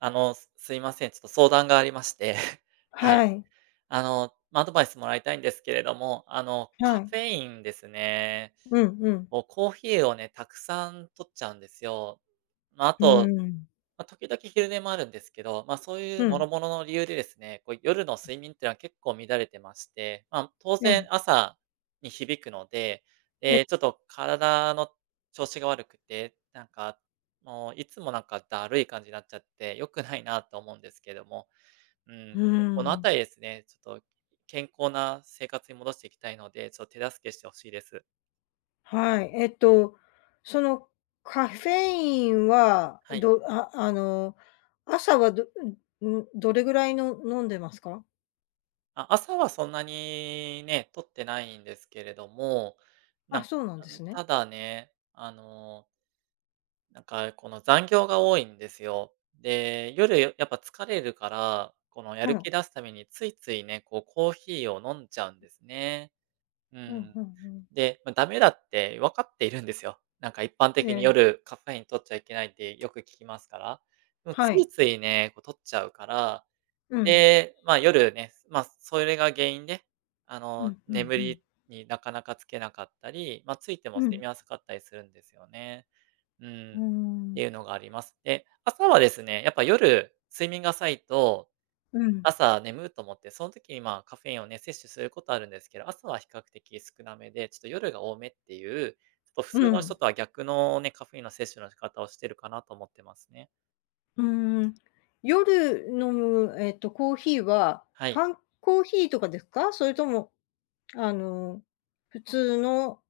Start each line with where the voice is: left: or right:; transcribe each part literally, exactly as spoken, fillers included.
right: あの、すすいません、ちょっと相談がありまして、は
left: は
right: い。
left: い。
right: あの、まあ、アドバイスもらいたいんですけれども、あの、
left: は
right: カ
left: い。
right: フェインですね。
left: うんうん。
right: もうコーヒーをね、たくさん摂っちゃうんですよ。ま、あ
left: うー
right: と、
left: ん。
right: ま、時々昼寝もあるんですけど、まあ、そうい
left: ふ
right: う諸
left: ん。
right: 々の理由でですね、こう夜の
left: うん。
right: 睡眠っては結構乱れてまして、あ、む当
left: え
right: 然
left: え。
right: 朝に響くので、
left: え
right: ええ、ちょっと体の調子が悪くて、なんか、もういつもなんかだるい感じになっちゃって、良くないなと思うんですけども、うー
left: う
right: ん、
left: ー
right: この
left: ん。
right: 辺りですね、ちょっと、健康な生活に戻していきたいので、ちょ手助けしてほしいです。
left: はい、えっと、その、カフェインは、
right: はい。
left: どああの、朝はどうん、ん、どれぐらいの飲んでますか？
right: あ、朝はそんなにね、摂ってないんですけれども。な
left: あ、
right: ん
left: そうなん
right: あ、
left: で
right: ん、
left: すね。
right: ただね、あのなんか、この、残業が多いんですよ。で、夜よやっぱ疲れるから、このや
left: う
right: る気
left: ん。
right: 出すためについついね、こうコーヒーを飲んじゃうん
left: うん。
right: ですね。う
left: うん、
right: ん。
left: ふん、うん。
right: で、まあ駄目だってわかっているんですよ。なんか一般
left: え
right: 的に
left: え。
right: 夜カフェイン摂っちゃいけないってよく聞きますから。もうつ
left: は
right: い
left: い。
right: ついね、こう摂っちゃうから、
left: うん。
right: で、まあ夜ね、まあそれが原因で、あ
left: う
right: の、
left: ん、ふん、
right: 眠
left: うん。
right: りになかなかつけなかったり、まあ、ついても
left: う
right: 睡
left: ん。
right: 眠浅かったりするんですよね、うーん。
left: うー
right: って
left: ん。
right: いうのがあります。で、朝はですね、やっぱ夜睡眠が浅いと、
left: うん。
right: 朝ねむと思って、そん時にまあ、カフェインをね、摂取することあるんですけど、朝は比較的少なめで、ちょっと夜が多めっていう、ちょっと普
left: う
right: 通の人
left: ん。
right: とは逆のね、カフェインの摂取の仕方をしてるかなと思ってますね。
left: うーん。夜飲む、えっと、コーヒーは、
right: はい。
left: 缶コーヒーとかですか？それとも、あの。普通の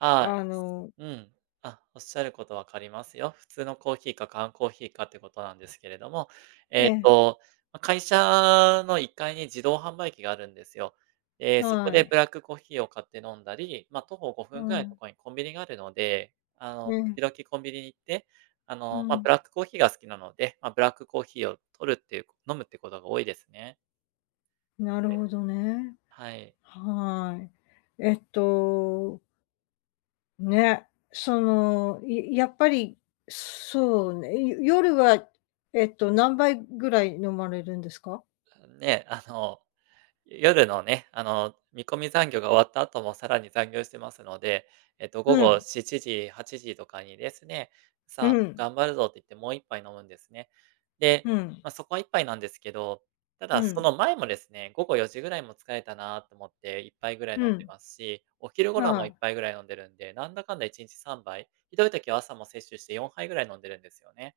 right: ああ。
left: あの
right: うん。あっ、おっしゃること分かりますよ。普通のコーヒーか缶コーヒーかっていうことなんですけれども、
left: え
right: えっ
left: え。
right: と、ま、会社のいっかいに自動販売機があるんですよ。ええ、そこ
left: は
right: でブ
left: い。
right: ラックコーヒーを買って飲んだり、まあ、徒歩ごふ
left: う
right: んぐらいのと
left: ん。
right: ころにコンビニがあるので、あ
left: え
right: の、
left: え。
right: 時々コンビニに行って、あ
left: う
right: の、まあ、ブ
left: ん。
right: ラックコーヒーが好きなので、まあ、ブラックコーヒーを摂るっていう飲むってことが多いですね。
left: なるほどね。
right: はい。
left: はい。えっとね。その、ややっぱり、そうね、よ夜は、えっと、何杯ぐらい飲まれるんですか？
right: ん、ね。あの、夜のね、あの、見込み残業が終わった後もさらに残業してますので、えっと、午
left: う
right: 後
left: ん。
right: しちじはちじとかにですね、
left: う
right: さあ、
left: ん。
right: 頑張るぞって言ってもういっぱい飲むんですね。で、
left: うん。
right: まあ、そこはいっぱいなんですけど、ただ
left: う
right: そ
left: ん。
right: の前もですね、午後よじぐらいも疲れたなと思っていっぱいぐらい飲
left: う
right: んで
left: ん。
right: ますし、お昼頃
left: は
right: もいっ
left: い。
right: ぱいぐらい飲んでるんで、なんだかんだいちにちさんばい、ひどい時は朝も摂取してよんはいぐらい飲んでるんですよね。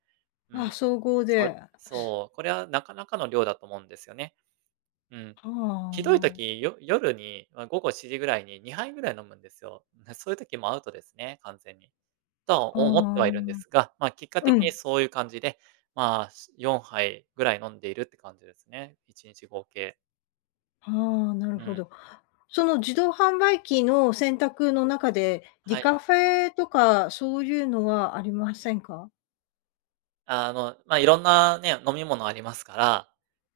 right: う
left: あ、
right: ん。
left: 総合
right: [unintelligible]
left: で。
right: そう。これはなかなかの量だと思うんですよね。うん。
left: は、
right: ひどい
left: ああ。
right: 時、よ夜に、ま、午後しちじぐらいににはいぐらい飲むんですよ。な、そういう時、もアウトですね完全に。とは思ってはい
left: ああ。
right: るんですが、まあ、結果
left: う
right: 的に
left: ん。
right: そういう感じで、まあ、しよんはいぐらい飲んでいるって感じですね、いちにち合計。
left: ああ、なる
right: う
left: ほ
right: ん。
left: ど。その自動販売機の選択の中で、デ
right: はい。
left: カフェとかそういうのはありませんか？
right: あの、まあ色んなね、飲み物ありますから、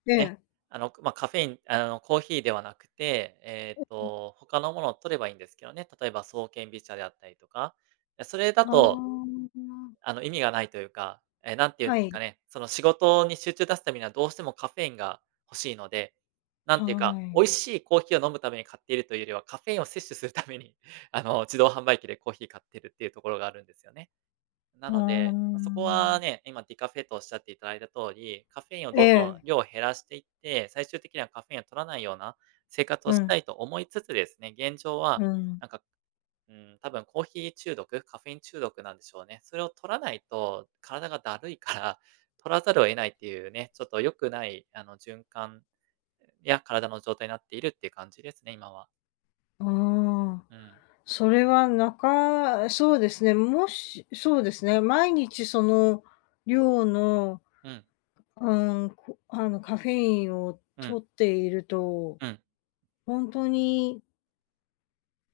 left: え
right: ね、
left: え。
right: あの、ま、カフェインあの、コーヒーではなくて、えっ
left: [unintelligible]
right: と、他のものを取ればいいんですけどね、例えば爽健美茶であったりとか、え、それだ
left: あ
right: と
left: あ。
right: あの、意味がないというか、ええ、なんて言うん
left: は
right: ですか
left: い。
right: ね、その仕事に集中出すためにはどうしてもカフェインが欲しいので、なんていうか、
left: は
right: 美味
left: い。
right: しいコーヒーを飲むために買っているというよりは、カフェインを摂取するために、あの、自動販売機でコーヒー買ってるっていうところがあるんですよね。な
left: うー
right: ので、ま、そこ
left: ん。
right: はね、今ディカフェとおっしゃっていただいた通り、カフェインを
left: え
right: どんどん
left: え。
right: 量を減らしていって、最終的にはカフェインを摂らないような生活を
left: う
right: した
left: ん。
right: い、と思いつつですね、現状は
left: うん。
right: なんか、うーん、たぶんコーヒー中毒カフェイン中毒なんでしょうね。それを摂らないと体がだるいから、取らざるを得ないっていうね、ちょっと良くない、あの、循環や体の状態になっているっていう感じですね、今は。
left: ああ、
right: うん。
left: それはなかそうですね、もしそうですね、毎日その量の、
right: うん。
left: うん、こあの、カフェインを
right: うん。
left: 摂っていると
right: うん。
left: ほんとに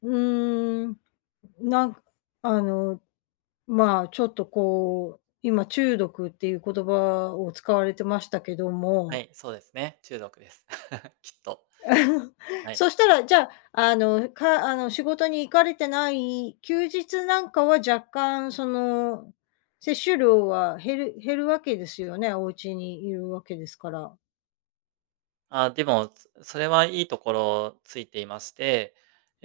left: うーん、なんあの、まあちょっとこう、今中毒っていう言葉を使われてましたけど
right: は
left: も
right: い、そうですね。中毒です。きっと。はい。
left: そしたらじゃあ、あの、かあの、仕事に行かれてない休日なんかは、若干その、摂取量は減る減るわけですよね？お家にいるわけですから。
right: ああ、でも、つそれはいいところついていまして、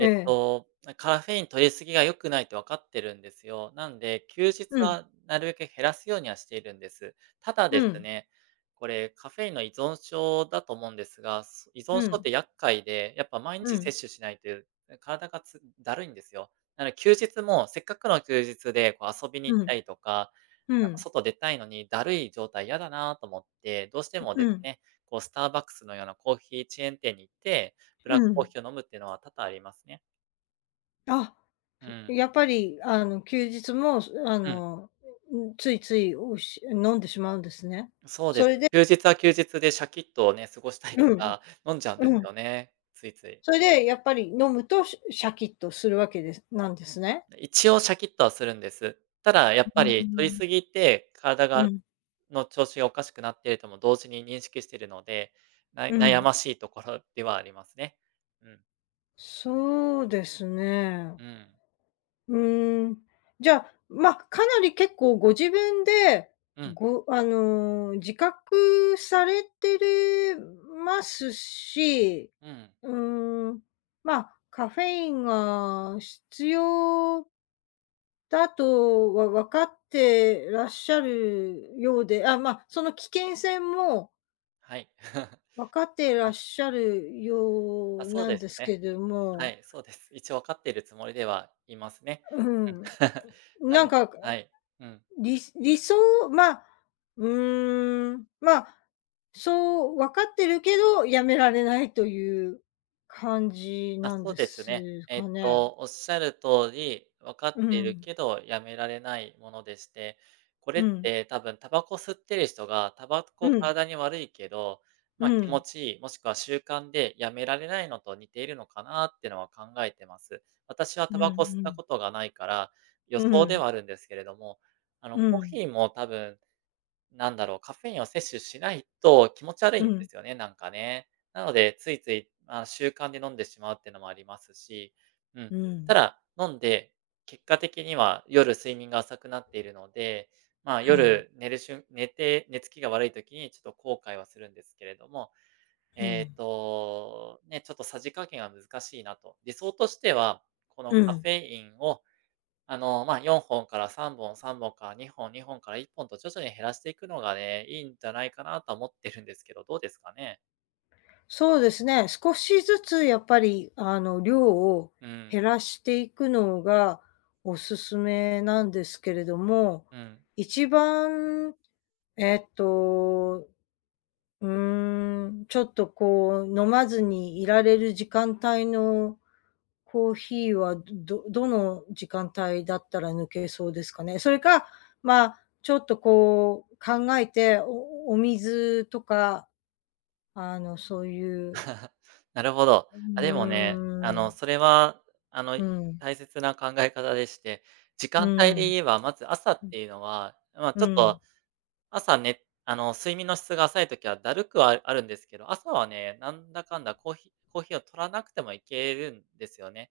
left: え
right: っ
left: え。
right: と、ま、カフェイン摂り過ぎが良くないって分かってるんですよ。なんで、休日
left: うん。
right: はなるべく減らすようにはしているんです。ただ
left: う
right: です
left: ん。
right: ね、これ、カフェインの依存症だと思うんですが、す依存
left: う
right: 症っ
left: ん。
right: て厄介で、やっぱ毎
left: う
right: 日
left: ん。
right: 摂取しないと、体がつだるいんですよ。なので休日も、せっかくの休日でこう遊びに行っ
left: うん。
right: たりとか、
left: う
right: なんか
left: ん。
right: 外出たいのに、だるい状態嫌だなと思って、どうして
left: ん、
right: も
left: う
right: です
left: ん。
right: ね、こうスターバックスのようなコーヒーチェーン店に行って、ブ
left: う
right: ラックコー
left: ん。
right: ヒーを飲むっていうのは多々ありますね。
left: あ、
right: うん。
left: やっぱりあの休日もそ、あ
right: うん。
left: の、うついつい、うっし飲んでしまうんですね。
right: そうで
left: そ
right: す。
left: れで。
right: 休日は休日でシャキッとね、過ごしたいか
left: うん。
right: ら、飲んじゃうんで
left: う
right: す
left: ん。
right: よね、ついつい。
left: それでや
right: はい。
left: っぱり飲むと、シャシャキッとするわけですなんですね。
right: 一応シャキッとはするんです。ただや
left: う
right: っ
left: うー
right: ぱり摂り
left: ん。
right: すぎて体
left: う
right: が
left: ん。
right: の調子がおかしくなってるとも同時に認識してるので、な
left: う
right: 悩
left: ん。
right: ましいところではありますね。うん。
left: そうですね。
right: うん。
left: うーん、じゃあ、まあ、かなり結構ご自分で、
right: うん。
left: ごあの、自覚されてるますし、
right: うん。
left: うーん、まあ、カフェインが、必要だと、わわかってらっしゃるようで、あ、まあ、その危険性も
right: はい。
left: 分かってらっ
right: あ。
left: しゃるよ
right: あ、
left: う
right: そう
left: なん
right: です
left: です
right: ね。
left: けど
right: は
left: も。
right: い、そうです。一応わかってるつもりではいますね。
left: う
right: うん。
left: ん、
right: あ
left: なん
right: の
left: か。
right: はい、うん。
left: り理想まあ、うーん、まあ、そうわかってるけど、やめられないという感じ
right: まあ、
left: なん
right: そう
left: で
right: ですね。
left: す
right: えっ
left: かね？
right: と、おっしゃる通り、分か
left: う
right: っている
left: ん。
right: けど、止められないものでして、これ
left: う
right: っ
left: ん。
right: て多分煙草吸ってる人が、煙
left: う
right: 草
left: ん。
right: 体に悪いけど、
left: う
right: まあ、気持
left: ん。
right: ちいい、もしくは習慣で止められないのと似ているのかなってのは考えてます。私は
left: うんう
right: 煙草吸った
left: ん。
right: ことがないから、予
left: う
right: 想では
left: ん。
right: あるんですけれども、あの、
left: う
right: コー
left: ん。
right: ヒーも多分、なんだろう、カフェインを摂取しないと気持ち悪い
left: う
right: んで
left: ん。
right: すよね、なんかね。なので、ついついまあ、習慣で飲んでしまうっていうのもありますし、うん。
left: う
right: た
left: ん。
right: だ、飲んで、結果的には夜睡眠が浅くなっているので、まあ、
left: うん。
right: 夜寝るしゅん寝て寝つきが悪い時にちょっと後悔はするんですけれども、
left: う
right: えっ
left: ん。
right: と、ね、ちょっとさじ加減は難しいなと。理想としては、この
left: う
right: カフ
left: ん。
right: ェインを、あの、まあ、よんほんからさんぼん、さんぼんからにほん、にほんからいっぽんと徐々に減らしていくのがね、いいんじゃないかなとは思ってるんですけど、どうですかね？
left: そうですね、少しずつやっぱりあの量を、
right: うん。
left: 減らしていくのが、おすすめなんですけれども、
right: うん。
left: 一番、えっと、うーん、ちょっとこう飲まずにいられる時間帯の、コーヒーはどどどの時間帯だったら抜けそうですかね？それか、まあちょっとこう考えて、おおお水とか、あの、そういう
right: なるほど。
left: う
right: あでもね、あ
left: ー
right: の、
left: ん。
right: それはあの、
left: うん。
right: 大切な考え方でして、時
left: う
right: 間帯で言
left: ん。
right: えば、まず朝っ
left: うん。
right: ていうのは、まあ
left: う
right: ちょっ
left: ん。
right: と、朝ね、あの、睡眠の質が浅い時はだるくはあるんですけど、朝はね、なんだかんだコーヒーコーヒーを摂らなくてもいけるんですよね。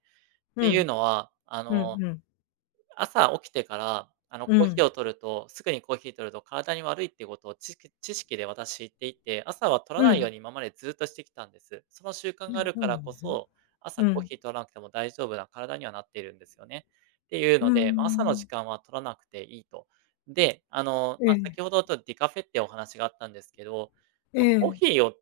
right: っ
left: う
right: ていう
left: ん。
right: のは、あ
left: う
right: の、
left: んうん。
right: 朝起きてから、あの、
left: う
right: コーヒー
left: ん。
right: を摂るとすぐにコーヒー摂ると体に悪いっていうことを、ちき知識で私知っていて、朝は摂ら
left: う
right: ないよう
left: ん。
right: に今までずっとしてきたんです。その習慣があるからこ
left: [unintelligible]
right: そ、朝
left: う
right: コー
left: ん。
right: ヒー摂らなくても大丈夫な体にはなっているんですよね。っていう
left: うー
right: ので、まあ朝の時
left: ん。
right: 間は摂らなくていいと。で、あの、
left: え
right: まあ
left: え。
right: 先ほどちょ、ディカフェっていうお話があったんですけど、
left: え
right: まあコー
left: え。
right: ヒーを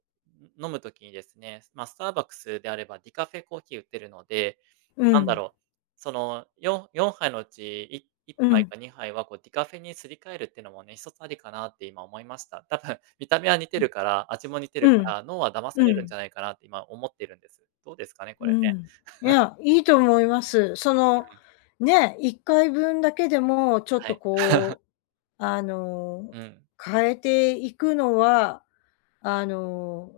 right: 飲むときにですね、まあスターバックスであればディカフェコーヒー売ってるので、
left: う
right: なんだ
left: ん。
right: ろう、その、よんよんはいのうち、いいっ
left: う
right: ぱい
left: ん。
right: かにはいはこうディカフェにすり替えるっていうのもね、ひとつありかなって今思いました。多分見た目は似て
left: うん。
right: るから、味も似て
left: う
right: るか
left: ん、
right: ら、脳は騙さ
left: う
right: れるんじゃ
left: ん。
right: ないかなって今思ってるんです。どうですかね？こ
left: う
right: れ
left: ん。
right: ね。
left: い や、いいと思います。そ
right: う
left: の
right: ん。
left: ね、いっかいぶんだけでも、ちょっ
right: は
left: と
right: い。
left: こう、あの、
right: うん。
left: 変えていくのは、あの、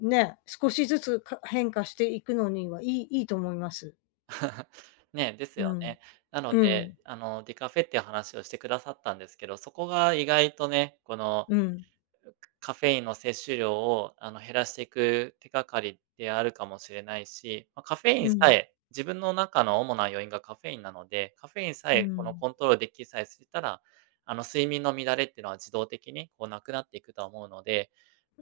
left: ね、少しずつ、か変化していくのには、いいいいと思います。
right: ねえ、です
left: う
right: よ
left: ん、
right: ね。なの
left: う
right: で、
left: ん。
right: あの、ディカフェっていう話をしてくださったんですけど、そこが意外とね、この
left: うん。
right: くカフェインの摂取量を、あの、減らしていく手がかりであるかもしれないし、ま、カフェイ
left: う
right: ンさ
left: ん。
right: え、自分の中の主な要因がカフェインなので、カフェインさ
left: う
right: え、この
left: ん。
right: コントロールできさえしたら、あの、睡眠の乱れってのは自動的に、こう無くなっていくとは思うので、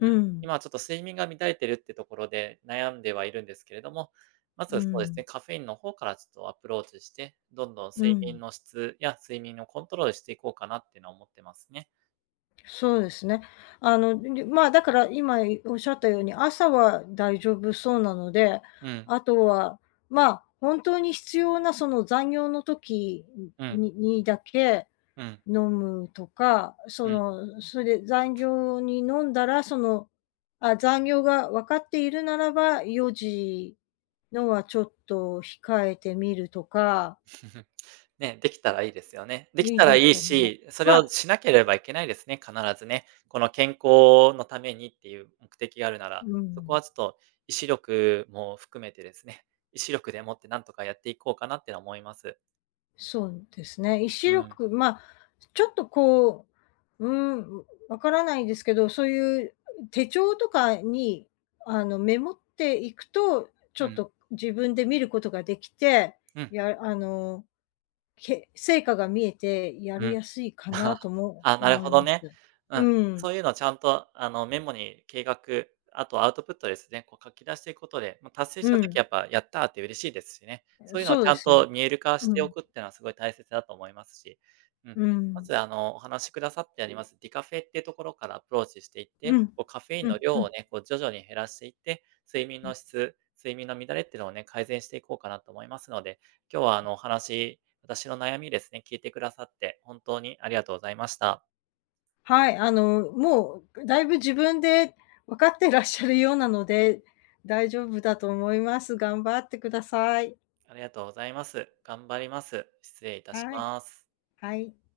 right: うん。
left: ん。
right: 今ちょっと睡眠が乱れてるってところで悩んではいるんですけれども、ま
left: う
right: ずそうです
left: ん。
right: ね、カフェインの方からちょっとアプローチして、どんどん
left: う
right: 睡眠
left: ん。
right: の質や睡眠のコントロールしていこうかなっていうのは思ってますね。
left: そうですね。あの、ま、だから今おっしゃったように、朝は大丈夫そうなので、
right: うん。
left: あとは、まあ、本当に必要なその残業の時
right: うん。
left: ににだけ、
right: うん。
left: 飲むとか、
right: う
left: そ
right: ん。
left: の、それ残業に飲んだら、そのあ、残業が分かっているならば、よじのはちょっと控えてみるとか
right: ね、できたらいいですよね。でき
left: いい
right: たら
left: で
right: い
left: す
right: い
left: よね。
right: し、それ
left: ま
right: を
left: あ
right: しなければいけないですね、必ずね。この健康のためにっていう目的があるなら。
left: う
right: そこ
left: ん。
right: はちょっと意志力も含めてですね、意志力でもってなんとかやっていこうかなって思います。
left: そんですね、意志
right: うん。
left: 力、ま、ちょっとこう、うーん、んわからないですけど、そういう手帳とかに、あの、メモっていくと、ち
right: う
left: ょっ
right: ん。
left: と自分で見ることができて、
right: うん。
left: やあの、け成果が見えてや
right: う
left: り
right: ん。
left: やすいかなと も
right: ああ、なる
left: 思い
right: ほど
left: ます。
right: ね。うん。
left: うん。
right: そういうのはちゃんと、あの、メモに計画、あとアウトプットですね、こう書き出していくことで、まあ、達成
left: う
right: した時は
left: ん。
right: やっぱやったって嬉しいですしね。そういうのは
left: そう
right: ち
left: で
right: ゃん
left: す
right: と
left: よ。
right: 見える化し
left: う
right: てお
left: ん。
right: くってのは、すごい大切だと思いますし。うん、
left: う
right: ま
left: ん。
right: ず、あの、お話しくださってあります、ディカフェってところからアプローチしていっ
left: う
right: て、
left: ん、
right: こうカフェイン
left: う
right: の
left: ん、う
right: 量を
left: ん。
right: ね、こう徐々に減らしていって、睡眠
left: う
right: の
left: ん。
right: 質、睡眠の乱れってのをね、改善していこうかなと思いますので、今日はあの、お話、私の悩みですね、聞いてくださって、本当にありがとうございました。
left: はい。あの、もう、だいぶ自分でわかってらっしゃるようなので、大丈夫だと思います。頑張ってください。
right: ありがとうございます。頑張ります。失礼致し
left: はい。
right: ます。
left: はい。